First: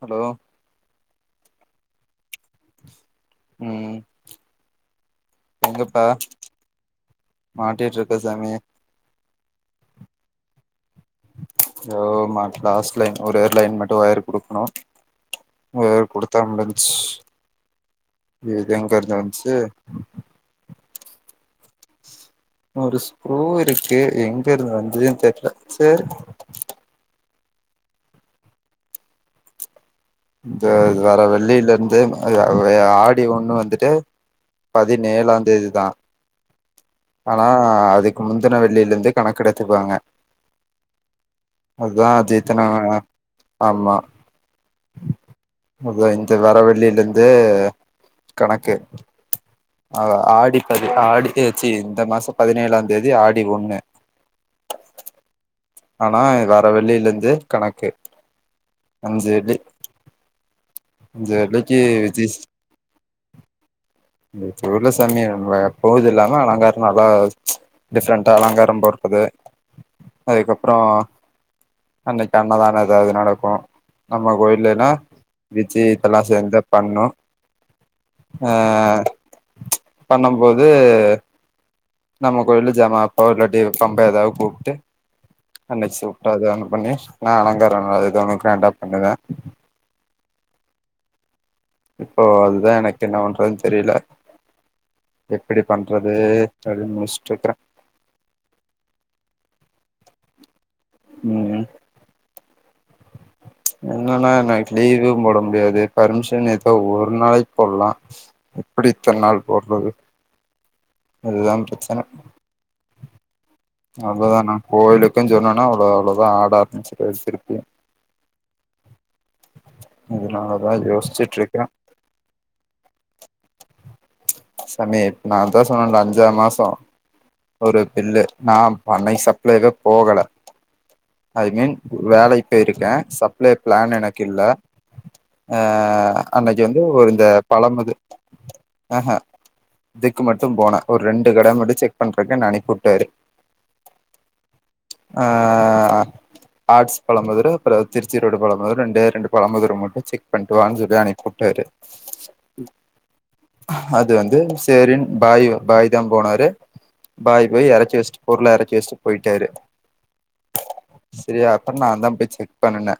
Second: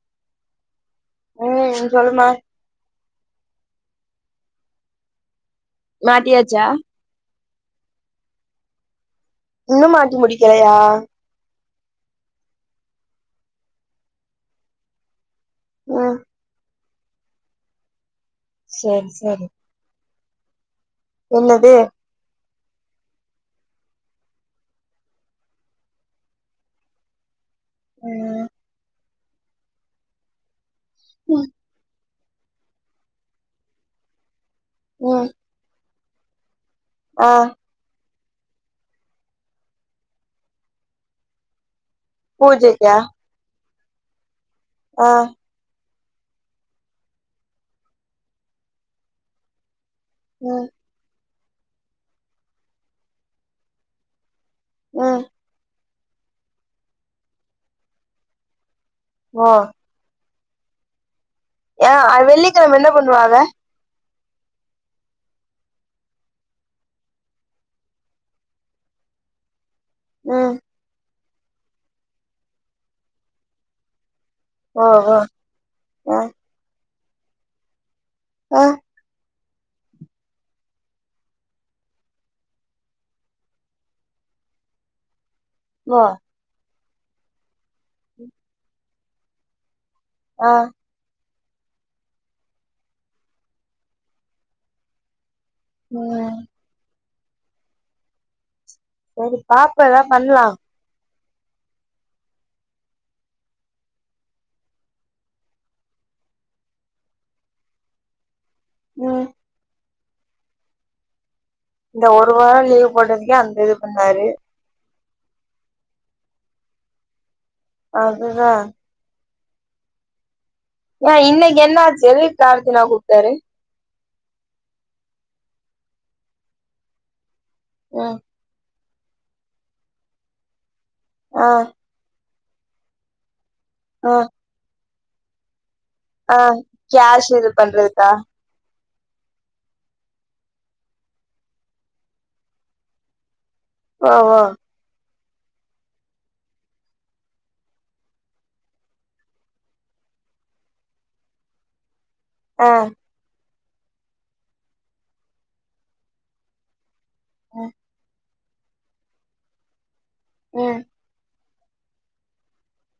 hello ம் சொல்ம்மா ம் எங்கப்ப மாட்டியாச்சா மாட்டிட் இருக்க சாமி இன்னு மாட்டி முடிக்கலையா தொ மட் லாஸ்ட் லைன் ஒரு ஏர்ல லைண் மட்டு ஒயர் குடுக்கணு ம் தா மூடிச் இது சேரி எங்கயிருந் சேரி வந்ச்சு என்னது ஒரு சுகுருவ் இருக்கு எங்க இருந்து வந்துன்னு தெர்ல செரி ம் இந்த வர வெள்ளியில இருந்து அ ஆடி ஒண்ணு வந்துட்டு ம் பதினேழா தேதிதா ஆ ஆனா அதுக் முந்தின வெள்ளியில இருந்தே கணக்கெடுத்துப்பாங்க அதா ஜேத்தனா பூஜைக்கா ஆமா ஆ அதா இந்த வரவெள்ளியில இருந்து கணக்கு ஆ ஆடி ம் பதி ஆடிச்சி இந்த மாச பதினேழா தேதி ஆடி ஒண்ணு ம் ஆனா வர வெள்ளியில இருந்து கணக்கு அஞ்சு ஓ வெள்ளி அஞ்சு வெள்ளி ஏங்க வெள்ளிக்கிழம என்ன பணுவாங்க இப்ப உள்ள சாமிய எப்போது இல்லாம அலங்காரம நல்லா டிஃப்ரெண்டா அலங்கார போறது ம் அதுக்கப்றோ அன்னைக்கு அண்ணதானோ ஏதாது நடக்கு நம்ம கோயில் ஓ ஓ ஜீ இப்போ ஆ லாஸ்ட் எந்த பண்னோ அ ஆ அ பண்ணபோது நம்ம கோயில ஜமா பவுடர்டி இல்லாட்டி பம்ப ஏதா கூப்ட்டு அன்னைக்கு ஓ சூப்பரா பண்ணி நா அலங்கார ஒண்ணு கிராண்டா பண்ணுவ ஆ இப்போ அதுதா எனக்கு என்ன பண்றதுன்னு தெர்ல எப்டி பண்றது ம் அது முச்சுட்டு வெக்கற செரி பாப்போ ஏதா பண்லா ம் என்னன்னா எனக்கு லீவு போட முடியாது ஃபர்மிஷன் ஏதோ ஒரு நாளைக் போட்லா எப்டி இத்தன ம் நாள் போட்றது எல்லா இந்த ஒரு வார லீவ் போடுறதுக்கே அந்த இது பண்ணாரு அவ்ளோதா நா கோயிலுக்குன்னு சொன்னோனா அவ்ளோ அவ்ளோதா ஆட ஆரம்பிச்சுடுவாரு திருப்பியு அதுதா அதுனாலதா யே ஏ இன்னைக்கு என்னாச்சு ஏ எதுக் கார்த்தினா கூப்டாரு சாமி நாதா சொன்னேன்ல அஞ்சாறு மாசோ ஒரு ம் பில்லு நா பண்ணை சப்ளைகே போகல ஐ ஆ மீன் வேலைக் போயிருக்கே சப்ளே பிளான் ஆ எனக்கில்ல ஆ அன்னைக்கு வந்து ஒரு இந்த கேஷ் பழம் இது பண்றதுக்கா ஆ ஹா இதுக்கு மட்டு போனே ஒரு ரெண்டு கட மட்டு செக் பண்றக்கு நானே கூப்டாரு ஓ ஓ ஆ ஆர்ட்ஸ் பழ முதிரு அப்றோ திருச்சி ரோடு பழ முதிர் ரெண்டே ரெண்டு பழ முதிர மட்டு செக் பண்ணிட்டு வாங்கிடு அன்னிக் கூப்டாரு செல்லி அனிப்பிவுட்டாரு ஆ அது வந்து சேரின் பாயி பாய் தா போனாரு பாய் போயி ம் எரைச்சி வெச்சிட்டு பொருள எரக்கி வெச்சிட்டு போயிட்டாரு அ செரியா அப்றோ நான் தா போய் செக் பண்ணுனே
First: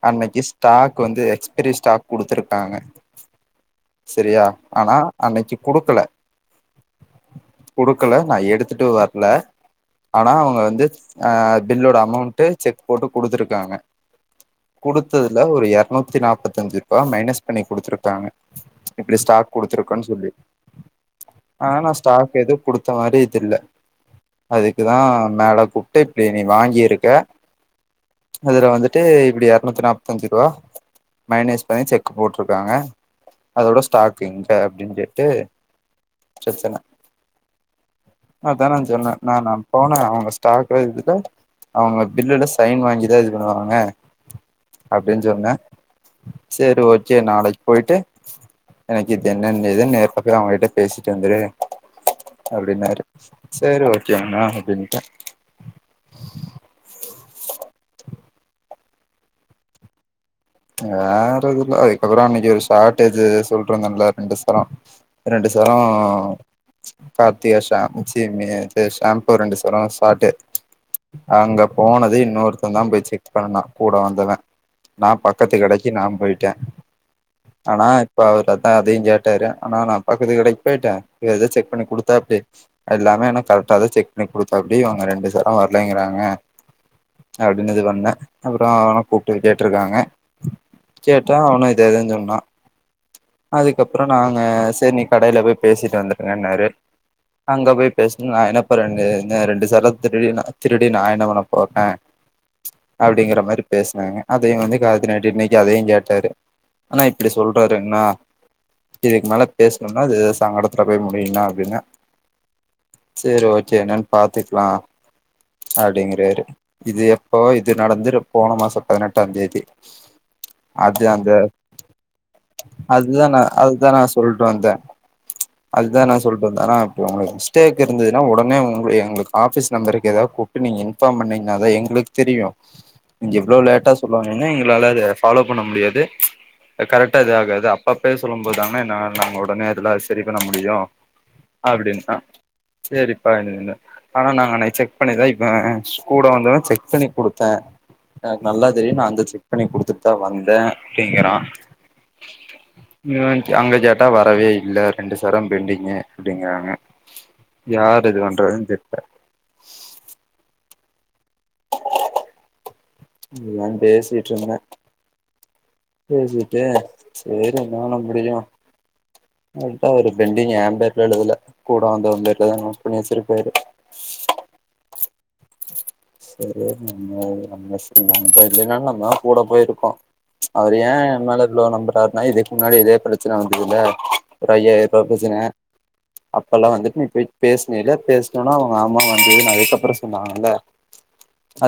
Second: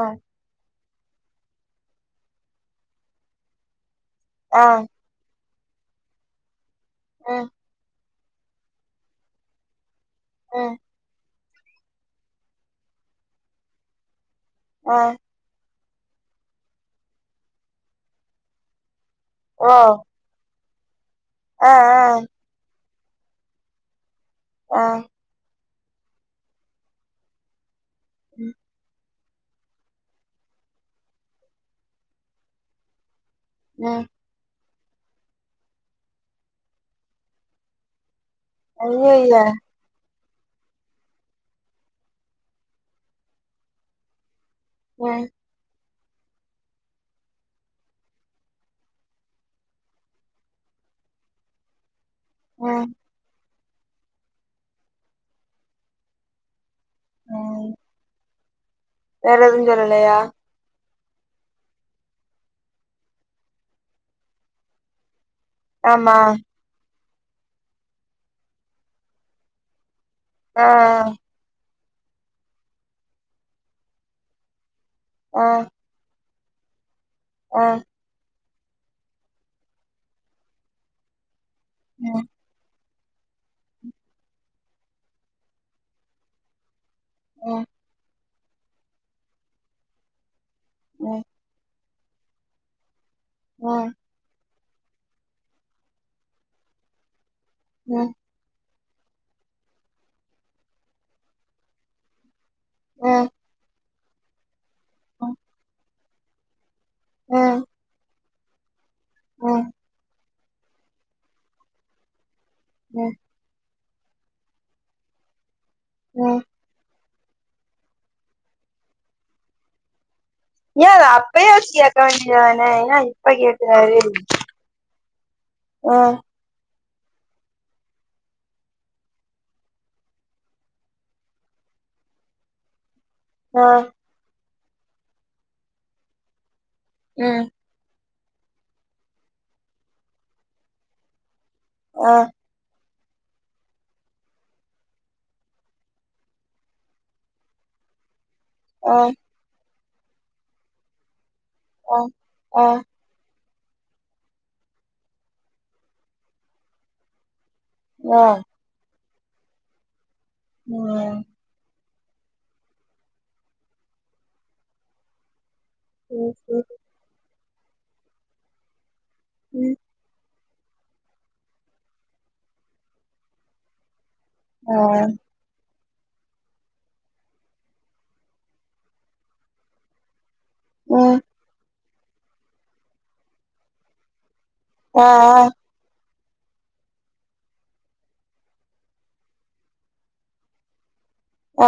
ஆ அன்னைக்கி ஸ்டாக் வந்து எக்ஸ்பரி ஸ்டாக் குடுத்துருக்காங்க செரியா ஆ ஆனா அன்னைக்கி குடுக்கல ம் குடுக்கல நா எடுத்துட்டு வர்ல ஆனா அவுங்க ம் வந்து அ பில்லோட அமௌண்ட்டு செக் போட்டு குடுத்திருக்காங்க ஆ குடுத்ததுல ஒரு எரநூத்தி நாபத்தஞ்சி ரூபா மைனஸ் பண்ணி குடுத்திருக்காங்க இப்டி ஸ்டாக் ஓ குடுத்துருக்கன் சொல்லி ஆ ஆனா நா ஆ ஸ்டாக் எது குடுத்த மாரி தெர்ல ஆ அதுக்குதா மேல கூப்புடு இப்டி நீ வாங்கிருக்க ம் இதுல வந்துட்டு இப்டி எரநூத்தி நாப் பதஞ்சுரூவா மைனஸ் பண்ணி செக் போட்டிருக்காங்க அதோட ம் ஸ்டாக் அப்ப இங்க அப்டின் கேட்டு பிரச்சன அதா நா சொன்னே நா அய்யய்ய நான் போனே அவுங்க ஸ்டாக் எடுத்துட்டா அவுங்க பில்லுல சைன் வாங்கிதா இது பண்ணுவாங்க அப்டின் ம் சொன்ன சேரி ஓகே நாளைக்கி போயிட்டு எனக்கு இது என்னன்னு இது நேர்ல போய் அவுங்ககிட்ட பேசிட்டு வந்துரு ம் அப்டின்னாரு சேரி ஓகேங்ணா அப்டின்ட ம் வேற எதுவு சொல்லலையா வேற எதுவு இல்ல இப்ப கூடோ அன்னைக்கி ஒரு ஷார்ட்டேஜ் சொல்லிட்ருந்தே இல்ல ரெண்டுசரோ ரெண்டு சரோ ஆமா கார்த்திகா ஷா சி மி இது ஷாம்பூ ரெண்டு சரோ பாட்டு ஆ அங்கப் போனது இன்னொருத்த தா போய் செக் பண்ணுனா கூட வந்தவ நா ஆ பக்கத்து கடைக்கி நா போயிட்டே ஆ ஆனா இப்ப அவர்ட்டதா அதையு கேட்டாரு அண்ணா நா பக்கத்து கடைக்கு போயிட்ட ஏதோ செக் பண்ணி ம் குடுத்தாப்புடி எல்லாமே ஆனா கரெக்டா தா செக் பண்ணி குடுத்தாப்புடி அவுங்க ரெண்டு சரோ வர்லைங்கிறாங்க ம் அப்டின்னு இது பண்ணே அப்றோ அவன கூப்டு கேட்ருக்காங்க ம் கேட்டா அவுனு இதே தா சொன்னா ம் ம் அதுக்கப்றோ நாங்க சேரி நீ கடையில போயி பேசிட்டு வந்துட்றேன்னாரு அங்க போயி ம் பேசுனா நா என்ன இப்ப ரெண்டு இந்த ரெண்டு சரோ திருடி நா திருடி நா என்ன பண்ண போறே அப்டிங்கிற மாரி பேஸ்னாங்க அதையு வந்து காயத்ரி அண்ணி கிட்ட அதையு கேட்டாரு அண்ணா இப்டி ம் சொல்றாருங்ணா இதுக்கு மேல ம் பேசுணும்னா இது சாங்கடத் துல போய் முடியு நா அப்டின்ன ம் சேரி ஓகே என்னன்னு பாத்துக்லா ம் அப்டிங்கிறாரு இது எப் எப்போ இது நடந்து போன மாசோ பதினெட்டாந் தேதி ஏயா அத அது அந்த அப்பையே வெச்சி கேட்க வேண்டியதுதானே ஏயா இப்ப கேக்குறாரு இப்ப வந்த ஆ அதுதா நா சொல்டு வந்த அண்ணா இப்ப உங்ளுக்கு மிஸ்டேக் இருந்ததுன்னா உடனே உங்க எங்களுக்கு ஆஃபீஸ் நம்பருக்கு ஏதாது கூப் புட்டு நீங்க இன்ஃபார்ம் பண்ணீங்கன்னா தா எங்களுக்கு தெரியு [inaudible] இவ்ளோ லேட்டா சொல்வாங்கன்னு எங்களால அத ஃபாலோ பண்ண முடியாது கரெக்டா இது ம் ஆகாது அப் ப்ப பேர் சொல்லும் போதெதான்னே நந நம் ஒடனே எதுனா சரி பண்ண முடியு ஆ அப்டின்னா சேரிப்பா [unintelligible] ஆனா நாங்க அன்னிக் செக் பண்ணிதா இப்ப ந கூட வந்தவ செக் பண்ணி குடுத்தே எனக்கு நல்லா தெரியு ஆ நா அங்க செக் பண்ணி குடுத்துட்டு தா வந்தே அப்டிங்கிறா அ ஆ ய அங்க கேட்டா வரவே இல்ல ரெண்டு சர பென்டிங்கு அப்டிங்கறாங்க யாரது இது ஆ வண்ற தெ ம் அதுதா பேசிட்டு இருந்தே பேசிட்டு சேரி ஒன்னால முடியு அப்டிட்டா ஒரு பெண் எ பேர்ல எழுதல கூட வந்தவ பேர்ல தா நோட் பண்ணி வச்சிர்க்காரு ம் சரி நம்ம நம்ம லிஸ்ட் நம்ம பேரில்லன்னாலு நம்மதா கூட போயிர்க்கோ அவரு ஏ எ ம் மேல இவ்ளோ நம்புறார்ன்னா இதுக்கு முன்னாடி இதே பிரச்சன வந்துதில ஒரு ஐயாயரூபா ஆ ஆ பிரச்சன அப்பெல்லா வந்துட்டு நீ போயி பேசினல பேசினோன அவுங்க ஆமா வந்துதுன்னு அதுக்கப்பறோ சொன்னாங்கல்ல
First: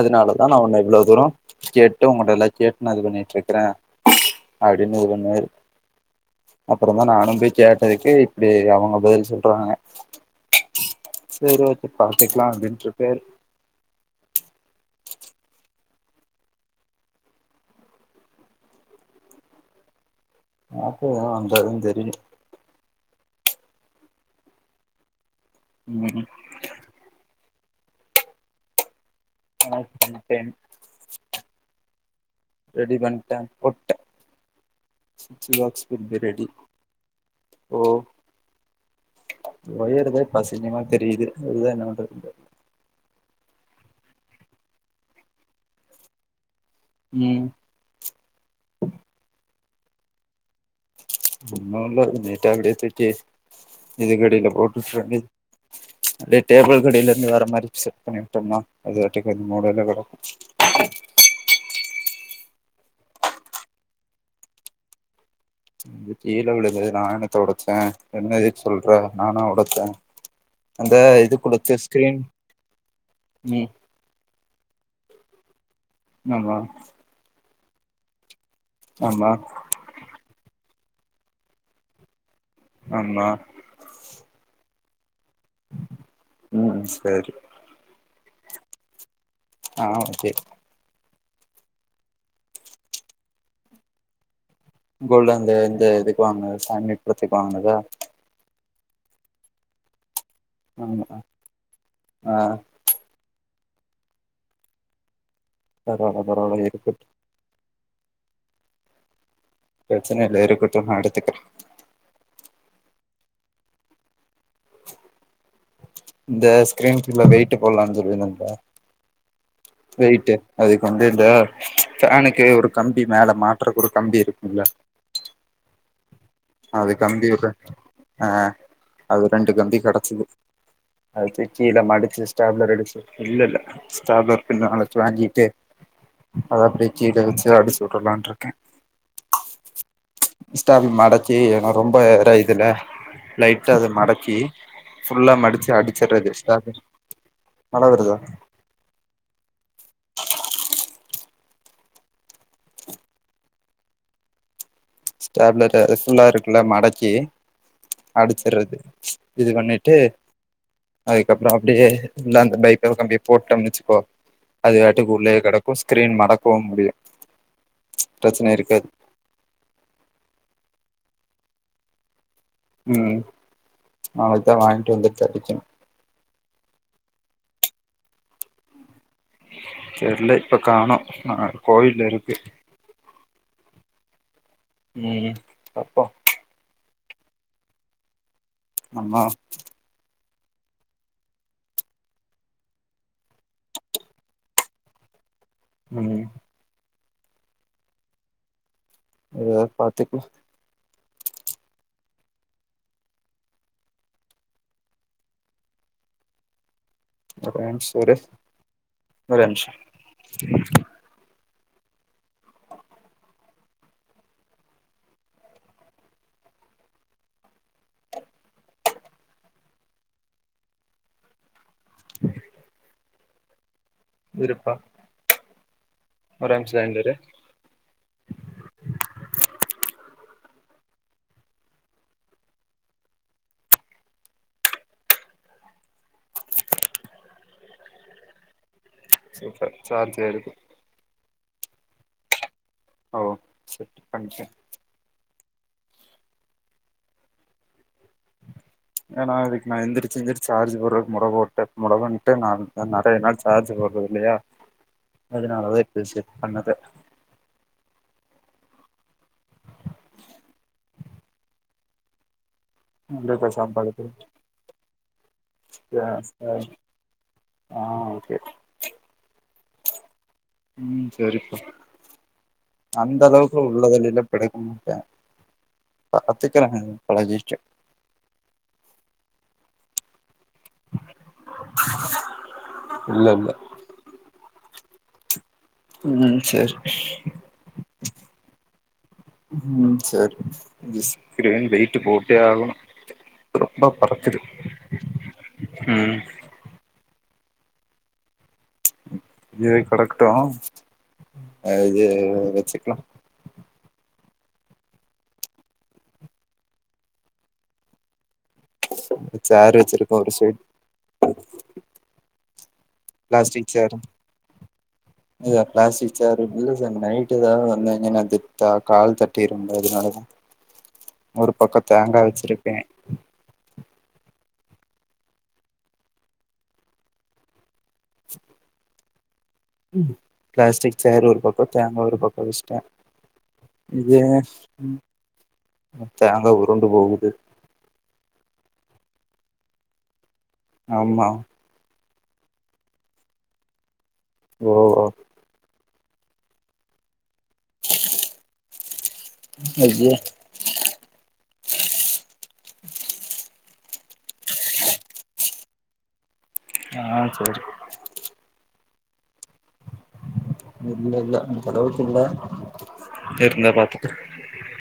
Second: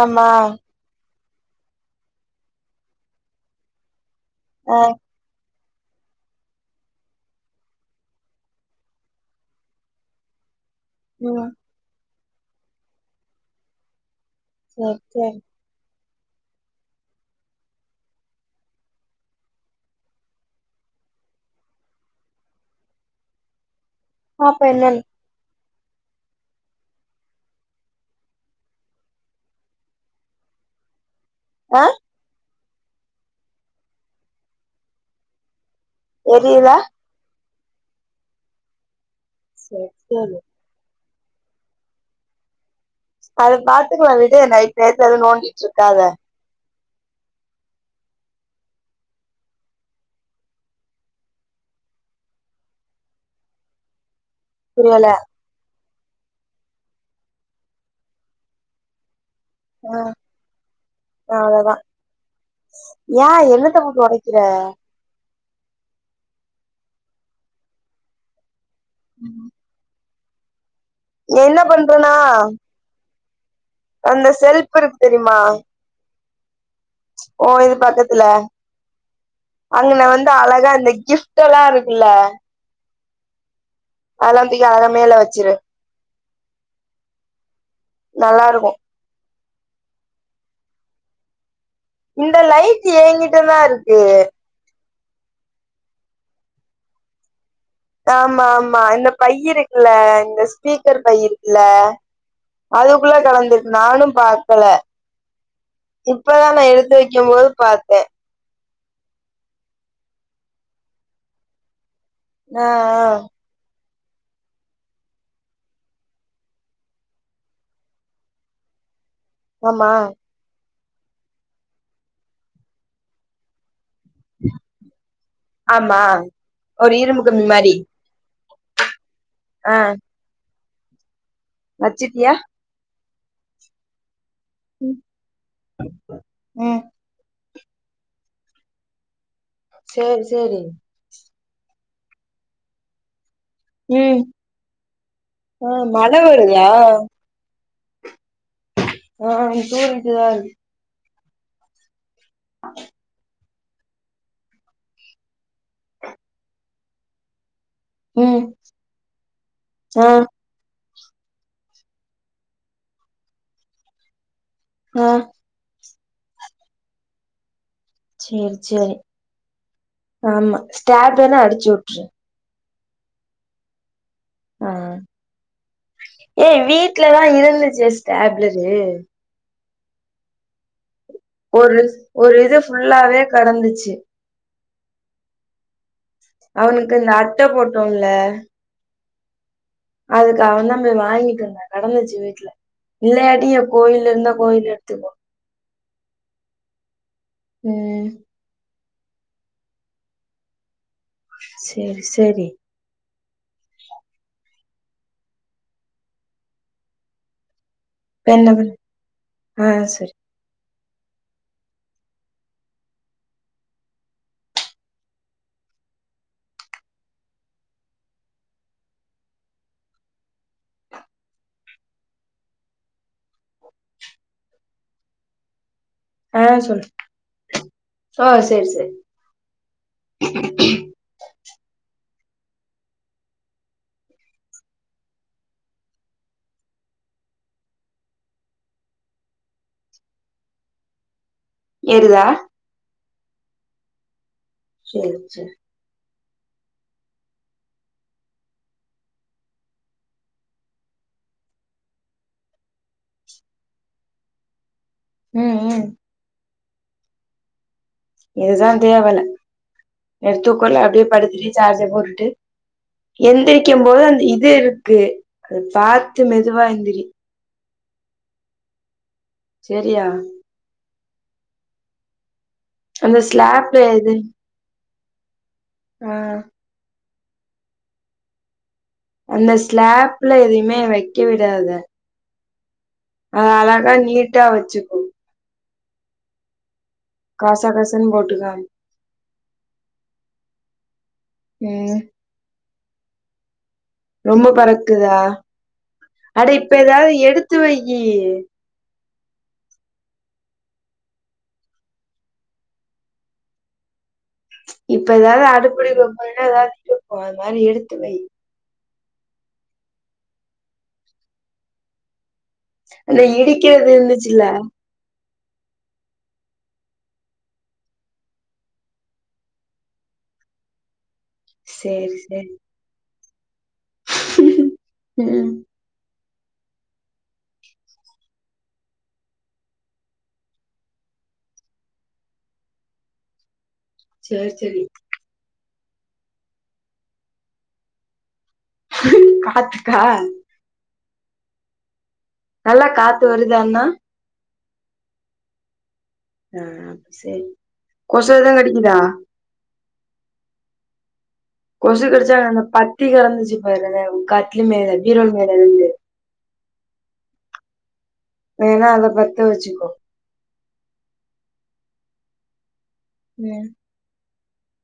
ஆமா நா ஒன்ன இவ்ளோ தூரோ கேட்டு ஒங்களட்ட லா கேட்டு நா இது பண்ணிட்டு இருக்குறே ஆ அப்டினு உரிமயாரு அப்றோ தா நானு போய் கேட்டதுக்கே இப்டி அவுங்க பதில் சொல்றாங்க ம் சரி ஓகே பாத்துக்கலா அப்டின்ட் [unintelligible] சேர் சேர் ஆப்பூவா வந்தாதா தெரியு பாப்போ என்னென் ம் ஆ பண்ட்டேன் ஆ ரெடி பண்ட்டே போட்டே சுச் பாக்ஸ் கு பே ரெடி எரியுதா ஓ சேரி ஒயருதா சேரி இப்ப அசிங்கமா தெரியுது அதுதா என்ன பண்றதுனு தெர் அத பாத்துக்கலா விடு நைட் நேரத்து எதுவு நோண்டிட்டுருக்காத ம் ஒன்னுல்ல நீட்டா அப்டியே தூக்கி இது க்கடில புரியல போட்டுட்டு அப்டியே டேபிள் கடில இருந்து வர மாரி செட் பண்ணிட்டோம்னா அதுபாட்டுக் அந்த மூலைல ஆ கடக்கு அவ்ளோதா ஏ என்னத்த போட்டு ஒடக்கிற கீழே விழுந்தது நா என்னத்த ஒடச்சே என்ன எதுக் சொல்ற நானா ஒடச்சே அந்த இது என்ன குடுத்து பண்றேன்னா ஸ்கிரீன் உம் அந்த செல்ப் இருக் தெரிமா ஆமா ஓ இது பக்கத்துல ஆமா அங்கன வந்து அழகா இந்த கிஃப்ட் ல்லா இருக்குல்ல ஆமா அதெல்லா தூக்கி அழகா மேல வச்சிரு ம் சேரி நல்லாருக்கு ஆ ஓகே இந்த லைட்டு ஏ கிட்ட தா இருக்கு கோல்டன்ல அந்த இதுக்குலா அங்க ஃபாமேட் குடுத்துருக்காங்கல ஆமா ஆமா இந்த பையி இருக்குல இந்த ஸ்பீக்கர் ஆமா பை இருக்குல ஆ அதுக்குள்ள கலந்திர்க் நானு பாக்ல பரவால்ல இப்பதா நா பரவால்ல எடுத்து இருக்கட்டு வைக்கும் போது பாத்தே பிரச்சனைல இருக்குட்டு நா எடுத்துக்கிறே நா இந்த ஸ்க்கிரீன் குள்ள வெயிட்டு போட்லான் சொல்லி நண்பா ஆமா வெய்ட்டு அதுக்கு வந்து இந்த பேனுக்கு ஒரு கம்பி மேல மாட் றக்கு ஒரு கம்பி இருக்குல ஆமா அது ஒரு இரும்பு கம்பி கம்மி ஒரு மாரி ஆ அது ரெண்டு ஆ கம்பி கடக்குது அது தூக்கி இத மடிச்சி வச்சுட்டியா ஸ்டேப்லர் அடிச்சி இல்லல்ல ஸ்டேப்லர் பின் நாலச்சு வாங்கிட்டு அத ம் அப்டே கீழ வச்சி அப்டி சுடலான் இருக்கே சேரி சேரி ஸ்டேப்ல மடக் கீழனா ரொம்ப இதா இதுல லைட்டா அத ம் மடக்கி ஃபுல்லா மடிச்சி ஆ மழ அடிச்சர்றது வருதா ஸ்டேப்லரு மழ வருதா ஆ தூரல் ஸ்டேப்லர ஃபுல்லா இருக்குல்ல மடக்கி ம் அடிச்சர்றது இது பண்ணிட்டு ஆ அதுக்கப்றோ அப்டியே இந்த அந்த பைப்ல கம்பிய போட்டோம் வச்சிக்கோ அது ஆ பாட்டுக்கு உள்ளயே கெடக்கு கிரீன் மடக்கவு முடியு பிரச்சன சேரி இருக்காது சேரி ஆமா ஸ்டேட் வேனா அடிச்சுட்ரு ம் அவளதா வாங்கிட்டு வந்துட்டு அடிக்கினு ஏ வீட்லதா இருந்துச்சு ஸ்டேப்லரு தெர்ல இப்ப காணோ நா ஒரு கோவில ஒரு இருக்கு இது ஃபுல்லாவே கடந்தச்சி ம் பாப்போ அவுனுக்கு இந்த அட்ட போட்டோ இல்ல ஆமா அதுக்கு அவெ தா போய் வாங்கிட்டு வந்தா கடந்தச்சி வீட்ல இல்லாடி கோயில இந்தா கோயில எத்துக்கோ ம் ம் மெதுவா பாத்துக்குலா சேரி சேரி ஒரே நிம்ஷோ இரு இப்ப என்ன பண்ண ஒரே ஆ நிம்ஷோ சரி ம் இருப்பா ஒரே நிம்ஷோ லைன்ல இரு ஆ செரி செரி சூப்பர் சார்ஜ் ஏறுது ஏறுதா ஓ செட் பண்டே [unintelligible] ஏன்னா இதுக்கு நா எந்ரிச்சி எந்ரிச்சு சார்ஜ் போடுறதுக்கு [unintelligible] [unintelligible] நா நெறைய நாள் சார்ஜ் போட்றது இல்லயா ம் அதனாலதா ம் இப்ப செட் பண்ணது இதுதா தேவல எடுத்துக்குள்ள அப்டியே படுத்துட்டே சார்ஜர் போட்டுட்டு முருங்கக்கா எந்திரிக்கும் சாப்பாடு போது அந்த இது இருக்கு அத புடிச்சா பாத்து சார் மெதுவா எந்திரி ஆ ஓகே செரியா உம் செரிப்பா அந்த அளவுக்கு ஸ்லாப்ல எது உள்ளதல்லிலா படுக்கமாட்ட ஆ பாத்துகிற பழகிச்சி அந்த ஸ்லாப்ல எதயுமே வெக்க விடாதா இல்ல அ இல்ல அழகா நீட்டா வெச்சுக்கோ உம் செரி கசகசன் போட்டுகாம் உம் செரி விஸ்கிரன் ம் வெயிட்டு போட்டே ஆகணு ரொம்ப பறக்குது ரொம்ப பறக்குதா ம் அட இப்ப எதாவது எடுத்து வெயி இதுவே கெடக்கட்டு இது வெச்சிக்ளா இப்ப எதாது அடுப்படிக்குள்ள போனனா எதாவது [inaudible] அது மாரி எடுத்து வை இது சேர்ரு வெச்சிருக்கோ ஒரு சீட் அந்த ப்ளாஸ்டிக் இடிக்கிறது சேர் இருந்துச்சுல்ல [unintelligible] பிளாஸ்டிக் சேர் இல்ல சார் நைட்டு் தா வந்திங்கன்னா தி கால் தட்டிரும்ல அதனாலதா ஒரு பக்கோ சேரி தேங்கா சேரி வெச்சிருக்கே ம் உம் பிளாஸ்டிக் சேர் ஒரு பக்கோ தேங்கா ஒரு பக்கோ வெஷ்ட இது சேரி சேரி தேங்கா உருண்டு போகுது காத்துக்கா ஆமா நல்லா காத்து வருதாண்ணா ஓ ஆ சேரி கொசு ஏது கடிக்குதா ஐயே கொசு கடிச்சா அந்த பத்தி கடந்துச்சு பாருங்க மேல கட்லு மேல பீரோல் மேல இருந்து ஆ சேரி வேணா அத பத்த வச்சுக்கோ இல்ல இல்ல அந்தளவுக்கு ம் இல்ல